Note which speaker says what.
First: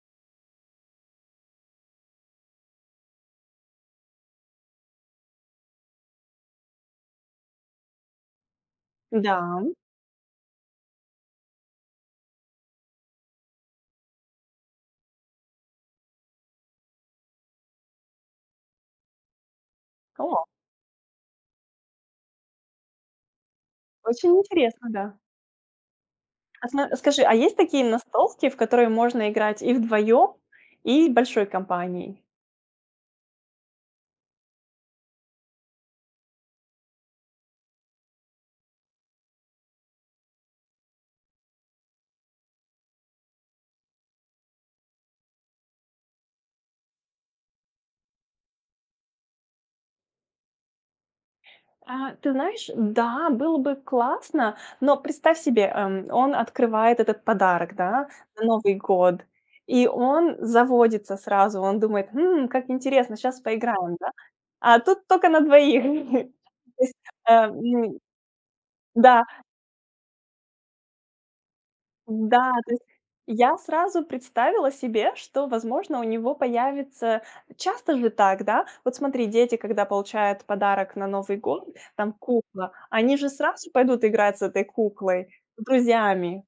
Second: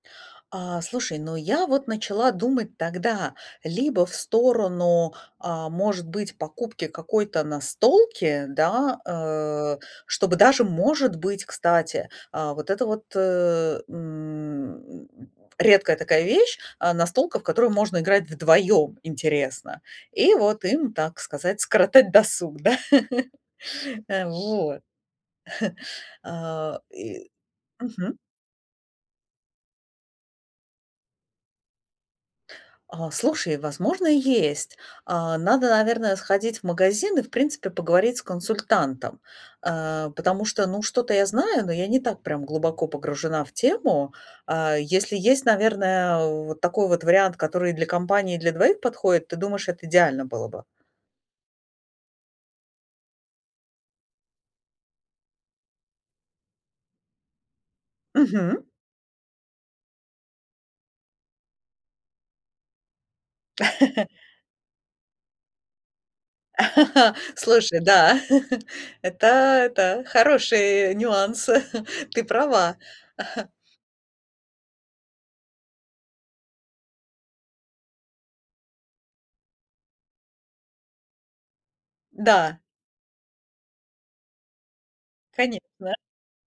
Speaker 1: А, слушай, ну, я вот начала думать тогда либо в сторону, а, может быть покупки какой-то настолки, да.
Speaker 2: Да.
Speaker 1: А, чтобы даже может быть, кстати, а, вот это вот, э, м, редкая такая вещь, а, настолка, в которую можно играть вдвоем интересно, и
Speaker 2: О!
Speaker 1: вот им, так сказать, скоротать досуг, да. А
Speaker 2: Очень
Speaker 1: вот.
Speaker 2: интересно, да. А
Speaker 1: А,
Speaker 2: смо а скажи,
Speaker 1: ы
Speaker 2: а есть такие
Speaker 1: Мгм.
Speaker 2: ностолки, в которые можно играть и вдвоем, и большой компанией?
Speaker 1: А, слушай, возможно, и есть. А, надо, наверное, сходить в магазин и, в принципе, поговорить с консультантом. А, потому что, ну, что-то я знаю, но я не так прям глубоко погружена в тему. А, если есть, наверное, вот такой вот вариант, который и для компании и для двоих подходит, ты думаешь, это идеально было бы?
Speaker 2: А, ты знаешь, да, было бы классно, но представь себе, эм, он открывает этот подарок, да, на
Speaker 1: Мгм.
Speaker 2: Новый год. И он заводится сразу, он думает: хм, как интересно, щас поиграем, да. А тут только на двоих. То есть, а,
Speaker 1: Слушай,
Speaker 2: м.
Speaker 1: да.
Speaker 2: Да.
Speaker 1: Это это хороший нюанс. Ты
Speaker 2: Да! То
Speaker 1: права.
Speaker 2: есть я сразу представила себе, что, возможно, у него появится часто же так, да? Вот смотри, дети, получают подарок на Новый год, там
Speaker 1: Да.
Speaker 2: кукла, они же сразу пойдут играть с этой куклой с
Speaker 1: Конечно.
Speaker 2: друзьями.